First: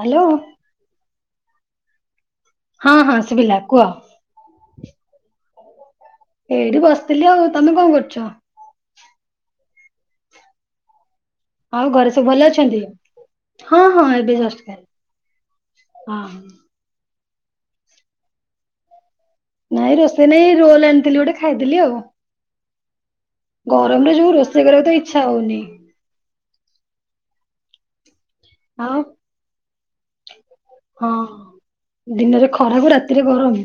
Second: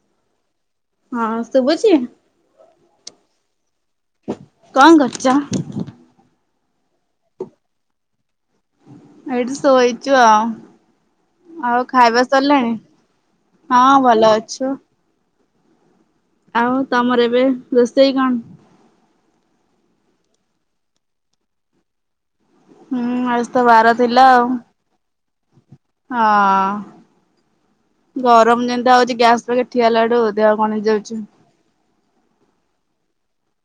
Hello. ହଁ ଶୁଭୁଚି? ହଁ ହଁ ଶୁଭିଲା କୁଅ। କଣ କରୁଚ? ଏଇଠି ବସିଥିଲି ଆଉ ତମେ କଣ କରୁଚ? ଏଇଠି ଶୋଇଚୁ ଆଉ। ଆଉ ଘରେ ଖାଇବା ସବୁ ଭଲ ସରିଲାଣି? ଅଛନ୍ତି ହଁ ହଁ ଭଲ ଏବେ ଜଷ୍ଟ ଅଛୁ ଖା ହଁ ହଁ। ଆଉ ତମର ଏବେ ରୋଷେଇ କଣ? ନାଇଁ ରୋଷେଇ ନାଇଁ ରୋଲ ଆଣିଥିଲି ଗୋଟେ ଖାଇଦେଲି ଆଉ। ହୁଁ ଆଜି ତ ବାର ଗରମରେ ଥିଲା ଯୋଉ ଆଉ ରୋଷେଇ କରିଆକୁ ତ ଇଚ୍ଛା ହଉନି। ହଁ ଗରମ ଯେମତିଆ ଆଉ ହଉଛି ଗ୍ୟାସ ଲଗେଇକି ଠିଆ ହେଲାଠୁ ଦେହ କଣ ହଁ ହେଇଯାଉଚି। ଦିନରେ ଖରାକୁୁ ରାତିରେ ଗରମ।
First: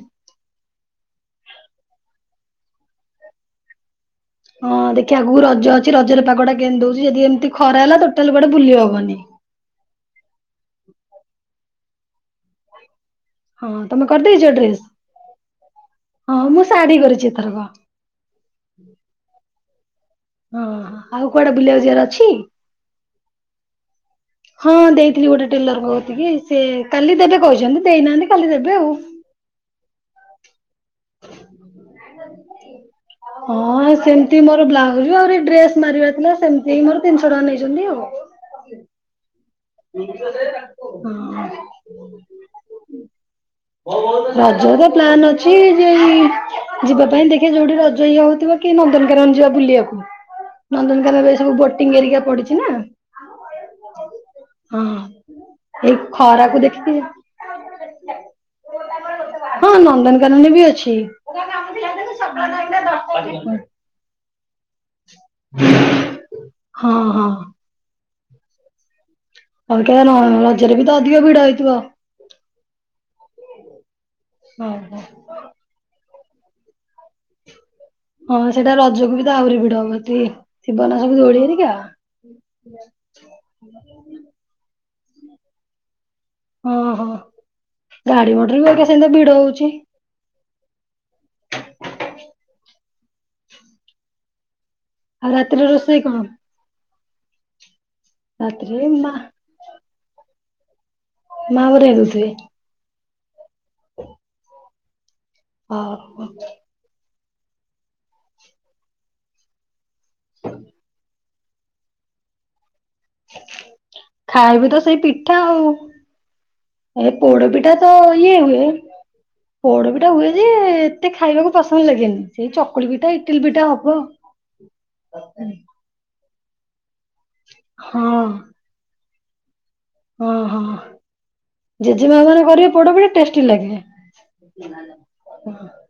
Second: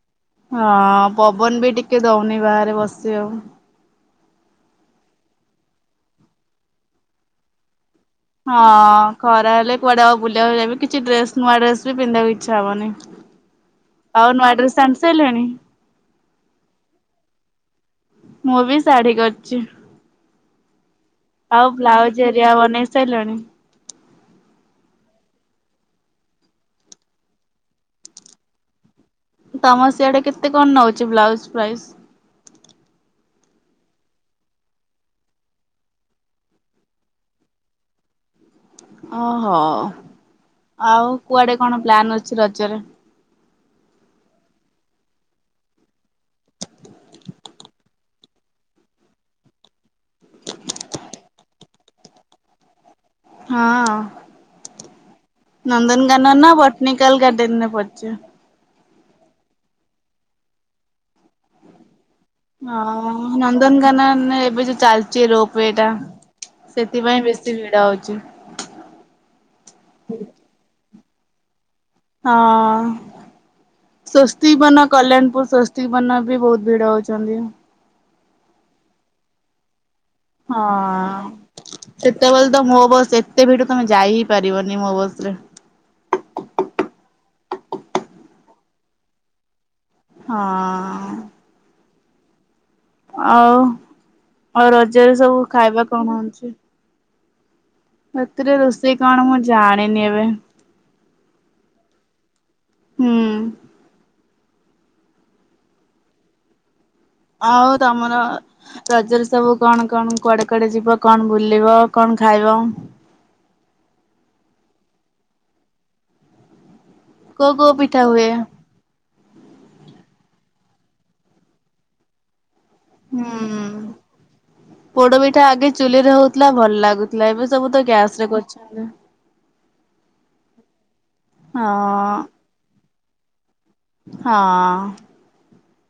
ହଁ ପବନ ବି ଟିକେ ଦୋଉନି ବାହାରେ ବସିବାକୁ। ହଁ ଦେଖିଆ ଆଗକୁ ରଜ ଅଛି ରଜରେ ପାଗଟା କେମତି ଦୋଉଚି ଯଦି ଏମତି ଖରା ହେଲା ତ ହଁ ଖରା ହେଲେ କୁଆଡେ ଆଉ ବୁଲିବାକୁ ଯାଇପା କିଛି ଡ୍ରେସ ନୂଆ ଡ୍ରେସ ବି ପିନ୍ଧିବାକୁ ଇଚ୍ଛା ହବନି। ହଁ ତମେ ଆଉ କରିଦେଇଛ ନୂଆ ଡ୍ରେସ୍ ଡ୍ରେସ ଆଣିସାଇଲେଣି। ହଁ ମୁଁ ଶାଢୀ କରିଚି ଏଥରକ। ମୁଁ ବି ଶାଢୀ କରଚି। ଓହୋ ଆଉ କୁଆଡେ ବୁଲିବାକୁ ଯିବାର ବ୍ଲାଉଜ ଅଛି। ଏରିଆ ବନେଇ ସାରିଲଣି? ହଁ ଦେଇଥିଲି ଗୋଟେ ଟେଲରଙ୍କ କତିକି ସିଏ କାଲି ଦେବେ କହିଚନ୍ତି ଦେଇନାହାନ୍ତି କାଲି ଦେବେ ଆଉ। ତମର ସିଆଡେ କେତେ କଣ ନୋଉଚି ବ୍ଲାଉଜ ପ୍ରାଇଜ୍? ହଁ ସେମତି ମୋର ବ୍ଲାଉଜ ଆହୁରି ଡ୍ରେସ ମାରିବାର ଥିଲା ସେମତି ହି ମୋର ତିନିଶ ଟଙ୍କା ନେଇଚନ୍ତି ଆଉ। ଓହୋ ଆଉ କୁଆଡେ ହଁ କଣ ପ୍ଲାନ ଅଛି ରଜରେ? ହଁ ରଜରେ ପ୍ଲାନ ଅଛି ଯେ ଯିବା ପାଇଁ ଦେଖିଆ ଯୋଉଠି ରଜ ଇଏ ହୋଉଥିବ କି ନନ୍ଦନକାନନ ଯିବା ବୁଲିବାକୁ ନନ୍ଦନକାନନରେ ଏସବୁ ଭୋଟିଂ ହରିକା ପଡିଚି ନା। ହଁ ଏଇ ନନ୍ଦନକାନନ ନା ଖରାକୁ ଦେଖିକି ବଟନିକାଲ ଗାର୍ଡେନରେ ପଡଚି। ହଁ ନନ୍ଦନକାନନରେ ବି ଅଛି। ହଁ ନନ୍ଦନକାନ ଏବେ ଯ ଚାଲଚି ରୋପୱେ ଇଏଟା ହଁ ସେଥିପାଇଁ ହଁ। ବେଶୀ ଭିଡ ହୋଉଚି। ଅଲଗା ନ ରଜରେ ବି ତ ଅଧିକ ଭିଡ଼ ହେଇଥିବ। ହଁ ସୋସ୍ତି ହଁ ବନ ହଁ। କଲ୍ୟାଣପୁର ସୋସ୍ ବନା ବି ବୋହୁତ ଭିଡ ହୋଉଚନ୍ତି। ହଁ ସେଟା ରଜକୁ ବି ତ ଆହୁରି ଭିଡ ହବ ତି ହଁ। ସେତେବେଳେ ତ ମୋ ବସ ଏତେ ଭିଡ ତମେ ଯାଇ ହି ପାରିବନି ମୋ ବସରେ। ଓହୋ ଗାଡି ମଟର ବି ହରିକା ସେମତିଆ ଭିଡ ହୋଉଚି। ହଁ। ଆଉ ଆଉ ରଜରେ ଆଉ ସବୁ ରାତିରେ ଖାଇବା ରୋଷେଇ କଣ ହୋଉଛି। ରାତିରେ ରୋଷେଇ କଣ ମୁଁ ଜାଣିନି ଏବେ। ମା ବୋଧେ ହେଉଥିବେ। ହୁଁ ହ ହଉ ଆଉ ତମର ରଜରେ ସବୁ କଣ କଣ କୁଆଡେ କୁଆଡେ ଯିବ କଣ ବୁଲିବ କଣ ଖାଇବ? ଖାଇବୁ ତ ସେଇ ପିଠା ଆଉ। ଏ କୋଉ କୋଉ ପୋଡ଼ପିଠା ତ ପିଠା ଇଏ ହୁଏ। ପୋଡ ପିଠା ହୁଏ ଯେ ଏତେ ଖାଇବାକୁ ପସନ୍ଦ ଲାଗେନି ସେଇ ଚ କୁଳି ପିଠା ଇଟିଲି ହୁଁ। ପିଠା ହବ। ପୋଡ ପିଠା ଆଗେ ଚୁଲିରେ ହୋଉଥୁଲା ଭଲ ଲାଗୁଥୁଲା ଏବେ ସବୁ ତ ହଁ ଗ୍ୟାସ ରେ କରୁଚି। ଓହୋ ହଁ ଜେଜେମାଆ ମାନେ କରିବେ ପୋଡ ପଢ ଟେଷ୍ଟି ଲାଗେ। ହଁ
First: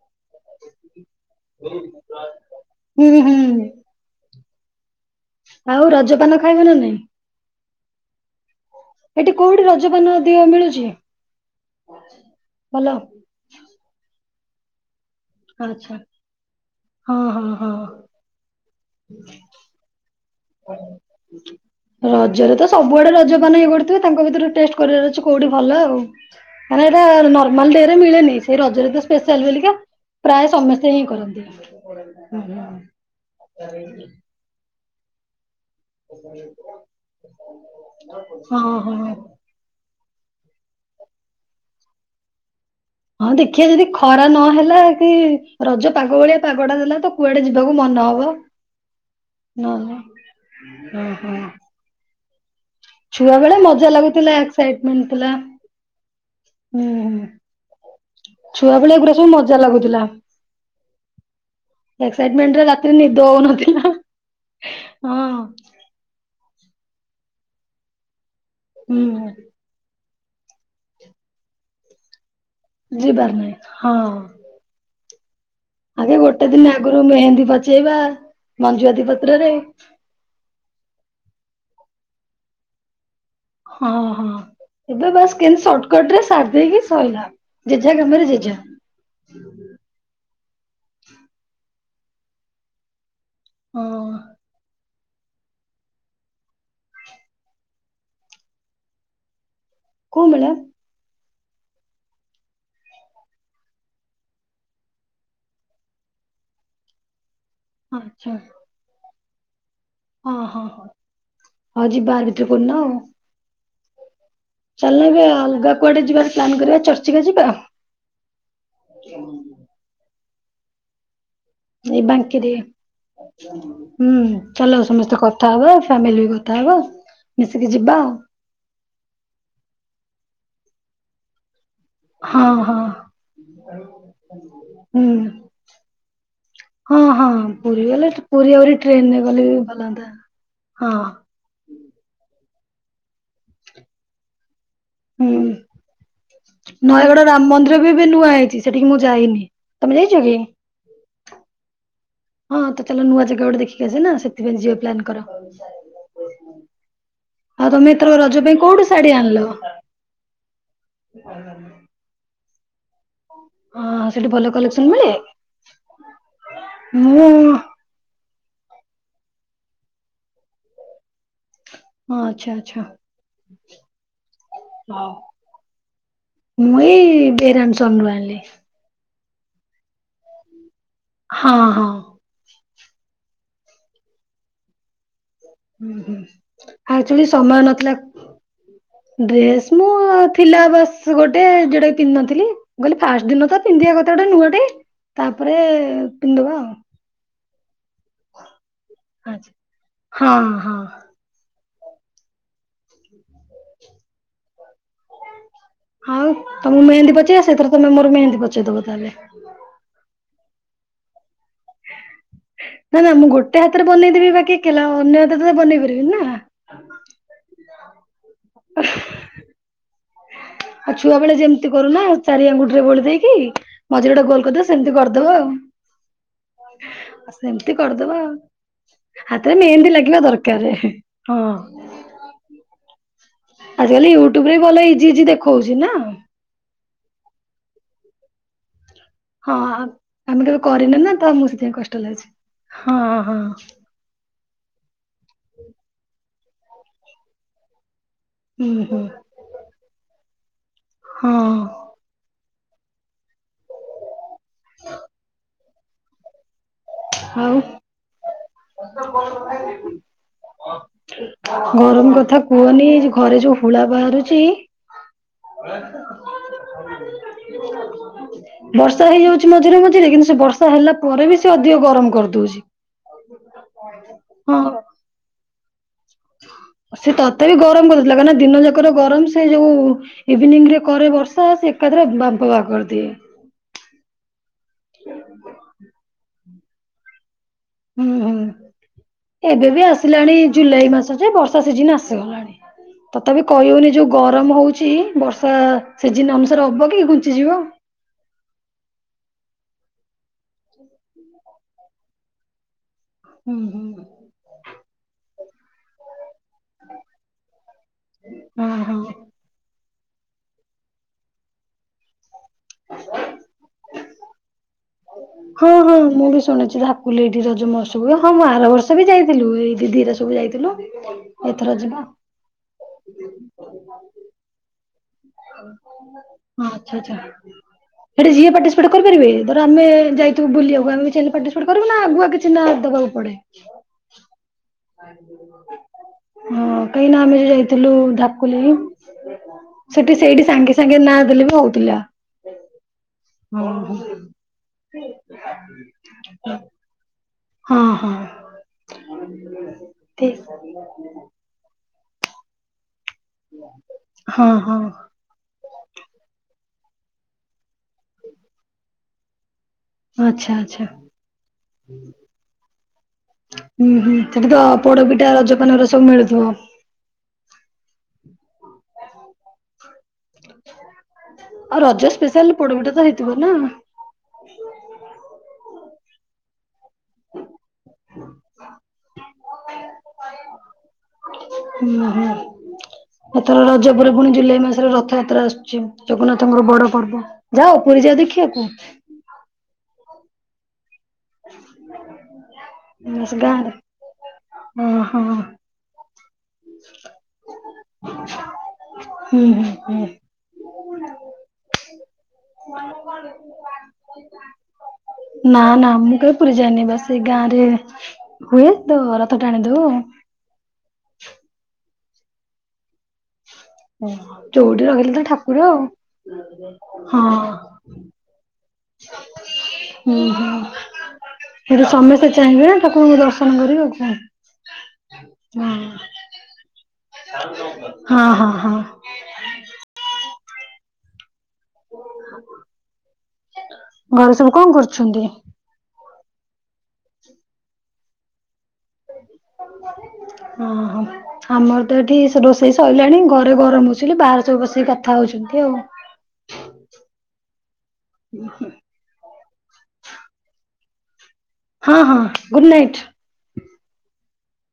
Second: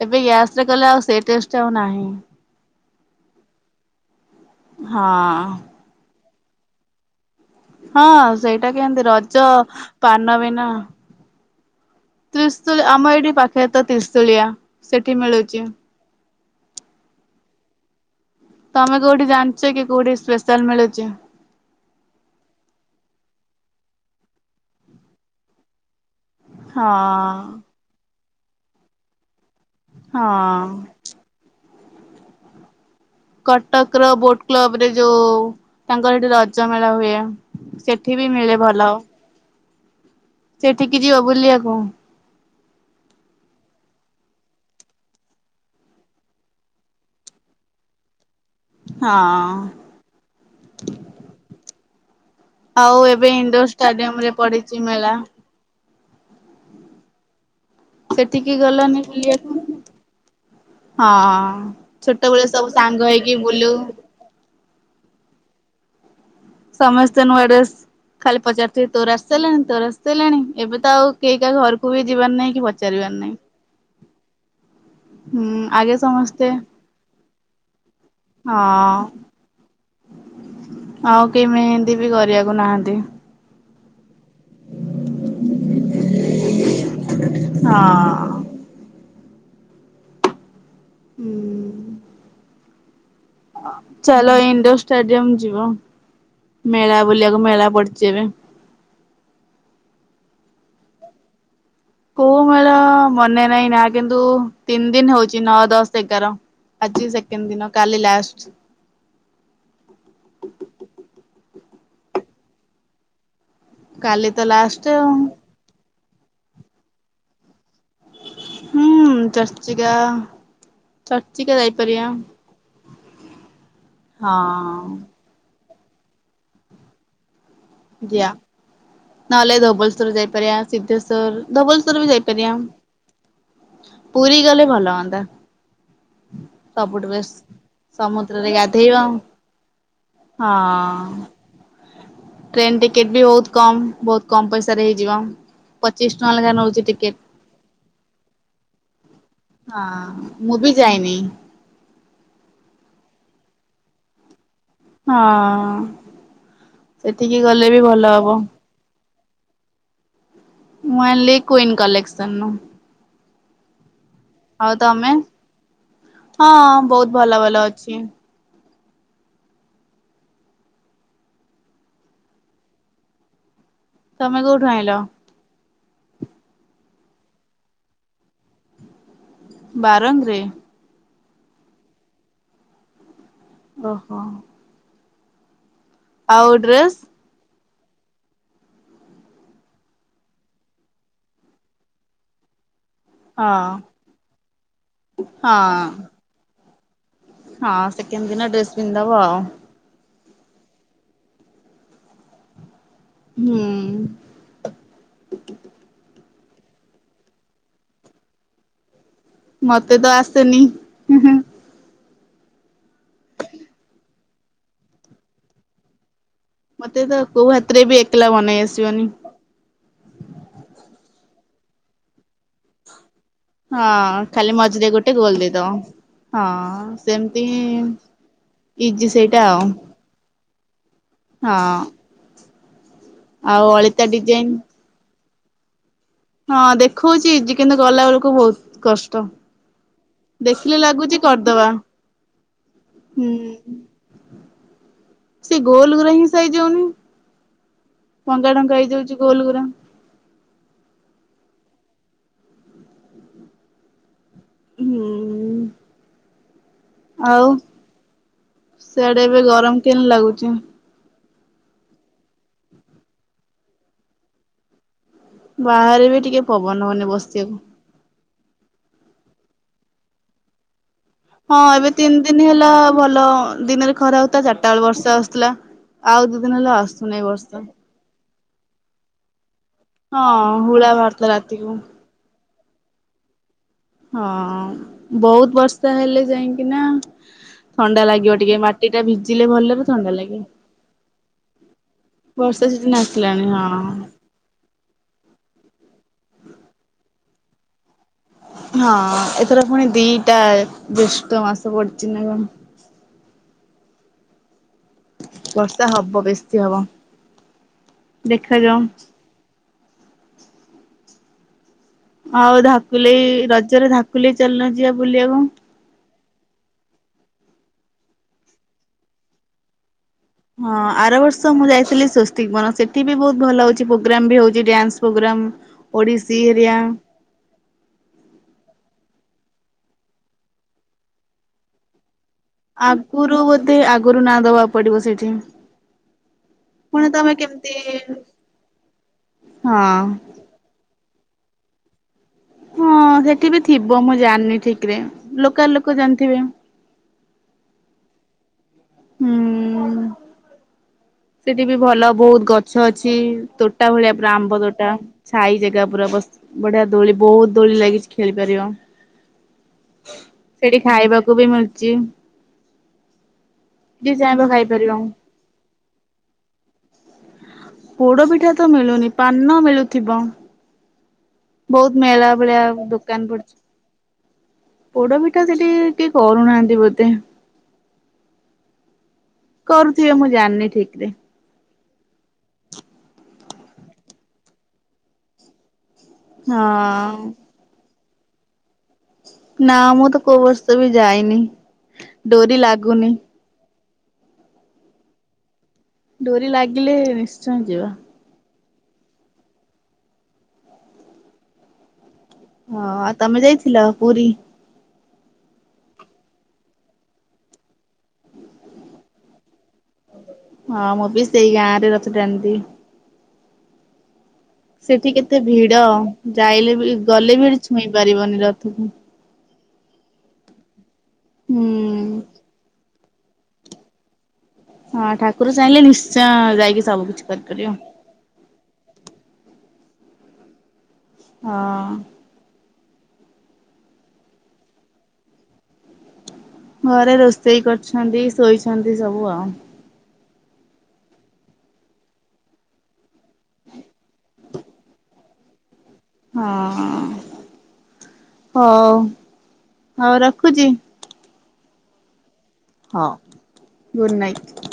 ଏବେ ଗ୍ୟା ରେ କଲେ ଆଉ ସେ ଟେଷ୍ଟ ଆଉ ନାହିଁ। ହୁଁ ହୁଁ। ହଁ। ଆଉ ରଜପାନ ଖାଇବ ନା ନାଇଁ। ହଁ ସେଇଟା କେମ୍ତି ଏଠି ରଜ କୋଉଠି ରଜପାନ ପାନ ଅଧିକ ବିନା ମିଳୁଛି ତ୍ରିଶୁଳି ଭଲ ଆମ ଏଇଠି ପାଖରେ ତ ତ୍ରିଶୁଳିଆ ସେଠି ମିଳୁ ଆଚ୍ଛା ହଁ-ହଁ-ହଁ। ତମେ କୋଉଠି ଜାନ୍ଚ କି କୋଉଠି ସ୍ପେସ୍ [unintelligible] ରଜରେ ତ ସବୁଆଡେ ରଜପାନ ଇଏ କରୁଥିବେ ତାଙ୍କ ଭିତରୁ ଟେଷ୍ଟ କରିବାର ଅଛି କୋଉଠି ଭଲ ଆଉ। ଆରେ ହଁ ଏଟା ନର୍ମାଲ ଡେ ରେ ମିଳେନି ସେଇ ରଜରେ ତ ସ୍ପେଶିଆଲ୍ ବୋଲିକା ପ୍ରାୟ ହଁ। ସମସ୍ତେ ଇଏ କରନ୍ତି। କଟକର ବୋଟ୍ କ୍ଲବ୍ ରେ ଯୋଉ ତାଙ୍କ ସେଠି ରଜମେଳା ହୁଏ ସେଠି ବି ମିଳେ ହଁ ଭଲ। ହଁ ହଁ ସେଠିକି ଯିବ ବୁଲିଆକୁ? ହଁ ଦେଖିଆ ଯଦି ଖରା ନ ହେଲା କି ରଜ ପାଗ ଭଳିଆ ପାଗଟା ଦେଲା ତ କୁଆଡେ ଯିବାକୁ ମନ ହବ ହଁ। ନ ହ ହଁ-ହଁ। ଆଉ ଏବେ ଛୁଆ ବେଳେ ଇଣ୍ଡୋର ମଜା ଷ୍ଟାଡିୟମ ରେ ଲାଗୁଥିଲା ପଡିଛି ଏକ୍ସାଇଟମେଣ୍ଟ୍ ମେଳା ଥିଲା। ସେଠିକି ଛୁଆ ବେଳେ ଗଲନି ଏଗୁଡା ସବୁ ବୁଲିବାକୁ। ମଜା ଲାଗୁଥିଲା। ହଁ ଛୋଟବେଳେ ଏକ୍ସାଇଟମେଣ୍ଟ୍ ସବୁ ରେ ରାତିରେ ସାଙ୍ଗ ନିଦ ହେଇକି ବୁଲୁ ହଉନଥିଲା ହା। ହଁ-ହଁ। ସମସ୍ତେ ନୂଆ ଡେସ୍ ଖାଲି ପଚାରୁଥିବେ ହୁଁ। ତୋର ଆସି ସାଇଲାଣିି ତୋର ଆସ୍ ସିଲାଣି ଏବେ ତ ଆଉ କେଇ କା ଘରକୁ ବି ଯିବାର ନାଇ କି [unintelligible] ଯିବାର୍ ନାଇଁ ହଁ। ହୁଁ। ଆଗେ ଗୋଟେ ଦିନ୍ ଆଗରୁ ମେହେନ୍ଦୀ ପଚେଇବା। ମଞ୍ଜୁଆତି ହଁ ପତ୍ରରେ ଆଉ କେ ମେହେନ୍ଦୀ ବି କରିଆକୁ ନାହାନ୍ତି। ହଁ-ହଁ ଏବେ ବାସ୍ କିନ୍ତି ସର୍ଟକଟ୍ ରେ ସାରି ଦେଇକି ସଇଲା ଯେଝା କାମରେ ହଁ ଯେଝା। ହୁଁ। ହଁ ଚାଲ ଇଣ୍ଡୋ ଷ୍ଟାଡିୟମ୍ ଯିବ ମେଳା ବୁଲିବାକୁ ମେଳା ପଡିଚି ଏବେ। କୋଉ ମେଳା? କୋଉ ମେଳ ମନେ ନାଇଁ ନା କିନ୍ତୁ ତିନ୍ ଦିନ୍ ହଉଚି ନଅ, ଦଶ, ଏଗାର। ଆଜି ସେକେଣ୍ଡ୍ ଦିନ କାଲି ଆଚ୍ଛା ଲାଷ୍ଟ। ହଁ-ହଁ-ହଁ ହଉ ଯିବା ଆରି ଭିତରେ କୋଉ ଦିନ ଆଉ। କାଲି ତ ଲା ଚାଲନୁ ବେ ଏ ଅଲଗା କୁଆଡେ ଯିବାର ପ୍ଲାନ୍ କରିବା ଚର୍ଚ୍ଚିକା ଯିବା। ହୁଁ ଚର୍ଚ୍ଚିକା। ଚର୍ଚ୍ଚିକା [unintelligible] ଏଇ ବାଙ୍କିରେ ହୁଁ ଚାଲ ହଁ ସମସ୍ତେ କଥ ଥା ହେବେ ଫ୍ୟାମିଲି ବି କଥା ହେବା। ମିଶିକି ଯିବା। [unintelligible] ନହେଲେ ଧବଳେଶ୍ଵର ଯାଇପାରିଆ ସିଧେଶ୍ ଶ୍ଵର୍ ଧବଳେଶ୍ଵର ବି ଯାଇପାରିଆ ଆଉ ହଁ ହଁ ପୁରୀ ଗଲେ ଭଲ ହନ୍ତା। ହଁ-ହଁ-ହଁ ପୁରୀ ଗଲେ ସମୁଦ୍ରରେ ପୁରୀ ଆହୁରି ଗାଧେଇବା ଟ୍ରେନ୍ ରେ ଗଲେ ବି ଭଲ ହନ୍ତା। ହଁ। ଟ୍ରେନ୍ ଟିକେଟ ବି ବହୁତ୍ କମ୍ ବହୁତ୍ କମ୍ ପଇସାରେ ହେଇଯିବ। ହୁଁ ପଚିଶ୍ ଟଆଁ ଲେଖା ନଉଚି। ନୟାଗଡ଼ ରାମ୍ ମନ୍ଦିର ବି ଏବେ ନୂଆ ହେଇଚି ସେଠିକି ମୁଁ ଯାଇନି। ହଁ ତମେ ଯାଇଛ କି? ମୁଁ ବି ଯାଇନି। ହଁ ତ ଚାଲ ନୂଆ ଜାଗା ଗୋଟେ ଦେଖିକି ଆସିବା ନା ସେଥିପାଇ ଯିଅ ପ୍ଲାନ୍ କର। ହଁ ସେଠିକି ଗଲେ ଆଉ ବି ତମେ ଭଲ ଏଥର ହବ। ରଜ ପାଇଁ କୋଉଠୁ ଶାଢୀ ଆଣିଲ? ମୁଁ ଆଇଲି କୁଇନ କଲେକ୍ସନ ନୁ। ହଁ ସେଠି ଭଲ ହଁ କଲେକ୍ସନ ମିଳେ ବହୁତ ମୁଁ ଭଲ ଭଲ ଅଛି। ହଁ ଆଚ୍ଛା ଆଛା। ତମେ କୋଉଠୁ ଆଇଁଲ? ମୁଁ ଏଇ [unintelligible] ରୁ ଆଣିଲି। ବାରଙ୍ଗରେ। ହଁ ହଁ ଓହୋ।। ହୁଁ ହୁଁ ଆଉ ଡ୍ରେସ୍ ଆକ୍ଚୁଲି ସମୟ ନଥିଲା। ଡ୍ରେସ ମୁଁ ଥିଲା ବାସ୍ ଗୋଟେ ଯୋଉଟାକି ପିନ୍ଧିନଥିଲି। କହିଲି ଫାଷ୍ଟ ଦିନ ତ ହଁ ପିନ୍ଧିବା କଥା ଗୋଟେ ନୂଆ ଟେ ତାପରେ ହଁ ପିିନ୍ଧିଦବ୍ବା ଆଉ। ହଁ ସେକେଣ୍ଡ ଦିନ ଡ୍ରେସ ପିନ୍ଧିଦବ ଆଉ। ଆଚ୍ଛା ହଁ ହଁ ହୁଁ ଆଉ ତମକୁ ମେହେନ୍ଦୀ ପଚେଇ ଆସେ। ଏଥର ତମେ ମୋର ମେହେନ୍ଦୀ ପଚେଇଦବ ତାହେଲେ। ମୋତେ ତ ଆସେନି ହିଁ ହିଁ। ନା ନା ମୁଁ ଗୋଟେ ହାତରେ ବନେଇଦେବି ବାକି କିଲା ଅନ୍ୟ ହାତରେ ତ ବନେଇ ପାରିବିନି ନା। ମୋତେ ତ କୋଉ ହାତରେ ବି ଏକଲା ବନେଇ ଆସିବନି। ଆଉ ଛୁଆ ବେଳେ ଯେମିତି କରୁନା ଚାରି ଆଙ୍ଗୁଠି ରେ ବୋଳି ଦେଇକି। ମଝିରେ ଗୋଟେ ହଁ ଗୋଲ ଖାଲି କରିଦବ ମଝିରେ ସେମିତି ଗୋଟେ ଗୋଲ କରିଦବ ଆଉ। ଦେଇଦବ। ଆ ସେମିତି କରିଦବା ଆଉ। ଇଜି ସେଇଟା ହାତେରେ ଆଉ। ମେହେନ୍ଦୀ ଲାଗିବା ଦରକାର ହଁ। ହଁ ଆଉ ଅଳିତା ଆଜିକାଲି ୟୁଟୁବ ଡିଜାଇନ ରେ ବି ଭଲ ଇଜି ଇଜି ଦେଖୋଉଛି ନା। ହଁ ଦେଖୋଉଛି ଇଜି କିନ୍ତୁ କଲା ବେଳକୁ ବହୁତ କଷ୍ଟ। ହଁ ଆ ଆମେ କେବେ ଦେଖିଲେ କରିନୁ ନା ଲାଗୁଛି ତ ଆମକୁ କରିଦବା ସେଥିପାଇଁ କଷ୍ଟ ଲାଗୁଛି। ହଁ ହୁଁ। ହଁ ସେ ଗୋଲ ଗୁରା ହିଁ ସାଇଯାଉନି ପନ୍ଦର ହୁଁ ଟଙ୍କା ହୁଁ ହେଇଯାଉଛି ଗୋଲଗୁରା। ହଁ ହୁଁ ଆଉ ସିଆଡେ ଏବେ ଗରମ କେମିତି ଲାଗୁଛି? ଗରମ କଥା କୁହନି ଘରେ ଯୋଉ ହୁଳା ବାହାରୁଚି। [inaudible] ବର୍ଷା ବାହାରେ ବି ଟିକେ ପବନ ହଉନି ବସିବାକୁ। ହେଇଯାଉଚି ମଝିରେ ମଝିରେ କିନ୍ତୁ ସେ ବର୍ଷା ହେଲା ପରେ ବି ସେ ହଁ ଅଧିକ ଏବେ ଗରମ ତିନି ଦିନ କରିଦଉଛି ହେଲା ଭଲ ଦିନରେ ଖରା ହଉଥିଲା ହଁ ଚାରିଟା ବେଳେ ବର୍ଷା ଆସୁଥିଲା। ଆଉ ଦିଇ ଦିନ ହେଲ ଆସୁନି ଏ ବର୍ଷା। ଲାଗ ନା ଦିନ ଯାକର ଗରମ ସେ ଯୋଉ ହଁ ଇଭିନିଂ ରେ ହୁଳା କରେ ବାହାରିଥିଲା ବର୍ଷା ରାତିକୁ। ସେ ଏକାଥରେ ବାମ୍ପ ବାହାର କରିଦିଏ। ହଁ ବହୁତ ବର୍ଷା ହେଲେ ଯାଇକି ନା ହୁଁ ଭିଜିଲେ ହୁଁ ଏବେ ଭଲରେ ବି ଥଣ୍ଡା ଆସିଲାଣି ଲାଗେ। ଜୁଲାଇ ମାସ ଯେ ବର୍ଷା ସିଜିନ ଆସିଗଲାଣି। ବର୍ଷା ସିଜିନ୍ ଆସିଲାଣି ତଥାପି ହଁ। କହିହଉନି ଯୋଉ ଗର ରମ ହଉଛି ବର୍ଷା ସିଜିିନ ଅନୁସାରେ ହବ କି ଘୁଞ୍ଚିଯିବ। ହଁ ଏଥର ପୁଣି ଦିଟା ଜେଷ୍ଠ ମାସ ପଡିଛି ନା କଣ? ହୁଁ ହୁଁ ବର୍ଷା ହବ ବେଶି ହବ ହଁ ଦେଖାଯାଉ। ହଁ। ଆଉ ଧାକୁଲେଇ ରଜରେ ଧାକୁଲେେଇ ଚାଲୁନ ଯିବା ବୁଲିବାକୁ। ହଁ ହଁ ମୁଁ ବି ଶୁଣିଛି ଧାକୁଲେଇ ଏଇଠି ରଜମହୋତ୍ସବ ହୁଏ ମୁଁ ଆର ବର୍ଷ ବି ଯାଇଥିଲୁ ଏଇଠି ଦିଟା ହଁ ଆର ବର୍ଷ ମୁଁ ଯାଇଥିଲି ସୁ ଠିକ ମନ ସେଠି ବି ବହୁତ ଭଲ ହଉଛି ପ୍ରୋଗ୍ରାମ ବି ହଉଛି ଡ୍ୟାନ୍ସ ପ୍ରୋଗ୍ରାମ ଓଡିଶୀ ହଁ ହେରିଆ ଆଚ୍ଛା ଆଚ୍ଛା। ସେଠି ଯିଏ ପାର୍ଟିସିପେଟ କରିପାରିବେ ଧର ଆମେ ଯାଇଥିବୁ ବୁଲିବାକୁ ଆମେ ବିଚାହିଁଲେ ପାର୍ଟିସିପେଟ କରିବୁ ନା ଆଗୁଆ କିଛି ଚିହ୍ନ ଦେବାକୁ ପଡେ? ଆଗରୁ ବୋଧେ ଆଗରୁ ନାଁ ଦବାକୁ ପଡିବ ସେଇଠି। ହଁ ପୁଣି କାଇହିଁକିନା ତମେ ଆମେ ଯ କେମିତି ଯାଇଥିଲୁ ଢାକୁଲି। ହଁ ସେଠି ସେଇଠି ସାଙ୍ଗେ ସାଙ୍ଗେ ନାଁ ଦେଲେ ବି ହଉଥିଲା। ହଁ ସେଠି ବି ହଁ ଥିବ ମୁଁ ହଁ ଜାଣିନି ଠିକ ରେ ଲୋକାଲ ଲୋକ ଜାଣିଥିବେ। ହଁ ହଁ ହୁଁ। ଠିକ୍ ସେଠି ବି ଭଲ ବହୁତ ଗଛ ଅଛି ତୋଟା ଭଳିଆ ପୁର ହଁ ଆମ୍ବ ହଁ। ତୋଟା। ସାଇ ଜାଗା ପୁରା ବସ ବଢିଆ ଦୋଳି ବହୁତ ଦୋଳି ଲାଗିଛି ଖେଳି ପାରିବ। ଆଚ୍ଛା ସେଠି ଆଚ୍ଛା ଖାଇବାକୁ ବି ମିଳୁଛି। ହୁଁ ଯିଏ ହୁଁ ଚାହିଁବ ସେଠି ତ ଖାଇପାରିବ। ପୋଡପିଠା ରଜପାନ ତ ସବୁ ମିଳୁଥିବ ପୋଡ ପିଠା ତ ମିଳୁନି ପାନ ମିଳୁଥିବ। ଆଉ ରଜ ବହୁତ ମେଳା ସ୍ପେଶାଲ ଭଳିଆ ପୋଡପିଠା ତ ହେଇଥିବ ଦୋକାନ ନା ପଡୁଛି। ପୋଡ ପିଠା ସେଠି କିଏ କରୁନାହାନ୍ତି ବୋଧେ। କରୁଥିବେ ମୁଁ ଜାଣିନି ଠିକ ରେ। ହୁଁଁ ହୁଁ ଏଥର ରଜ ପରେ ପୁଣି ଜୁଲାଇ ମାସରେ ରଥଯାତ୍ରା ଆସୁଛି ଜଗନ୍ନାଥଙ୍କର ବଡ ପର୍ବ। ହଁ ଯାଓ ପୁରୀ ଯାଆ ଦେଖିବାକୁ। ନା ମୁଁ ତ କୋଉ ବର୍ଷ ବି ଯାଇନି ଡୋରି ଲାଗୁନି। ଗାଁ ରେ ହଁ ହଁ ଡୋରି ଲାଗିଲେ ନିଶ୍ଚୟ ଯିବା। ହୁଁ ହୁଁ ହଁ ଆଉ ତମେ ଯାଇଥିଲ ପୁରୀ। ନା ନା ମୁଁ କେବେ ପୁରୀ ଯାଇନି ବାସ ସେଇ ଗାଁ ରେ। ହୁଏ ତ ରଥ ଟାଣୀ ଦେଉ ଆଉ ହଁ ମୁଁ ବି ସେଇ ଗାଁ ରେ ରଥ ଟାଣି ଦିଏ ହୁଁ ଯୋଉଠି ରହିଲେ ସେଠି ତ କେତେ ଠାକୁର ଭିଡ ଯାଇଲେ ବି ଆଉ ଗଲେ ବି ଛୁଇଁ ହଁ ପାରିବନି ରଥକୁ। ହୁଁ ହୁଁ ହୁଁ ଯଦି ସମସ୍ତେ ଚାହିଁବେ ଠାକୁର କୁ ଦର୍ଶନ ସନ୍ କରିବେ ଆଉ କଣ ହଁ ଠାକୁର ଚାହିଁଲେ ନିଶ୍ଚୟ ଯାଇକି। ସବୁ କିଛି କରିପାରିବ ହଁ ହଁ ହଁ ହଁ ଘର ସବୁ କଣ କରୁଚନ୍ତି? ଘରେ ରୋଷେଇ କରିଛନ୍ତି ଶୋଇଛନ୍ତି ସବୁ ଆଉ। ହଁ ହଁ ଆମର ତ ଏଠି ରୋଷେଇ ସରିଲାଣି ଘରେ ଗରମ ହଉସି ବାହାରେ ସବୁ ବସିକି କଥା ହଉଛନ୍ତି ଆଉ। ହଁ ହଉ ହଉ ରଖୁଚି। ହଁ-ହଁ ହଁ ଗୁଡ଼୍ ନାଇଟ୍।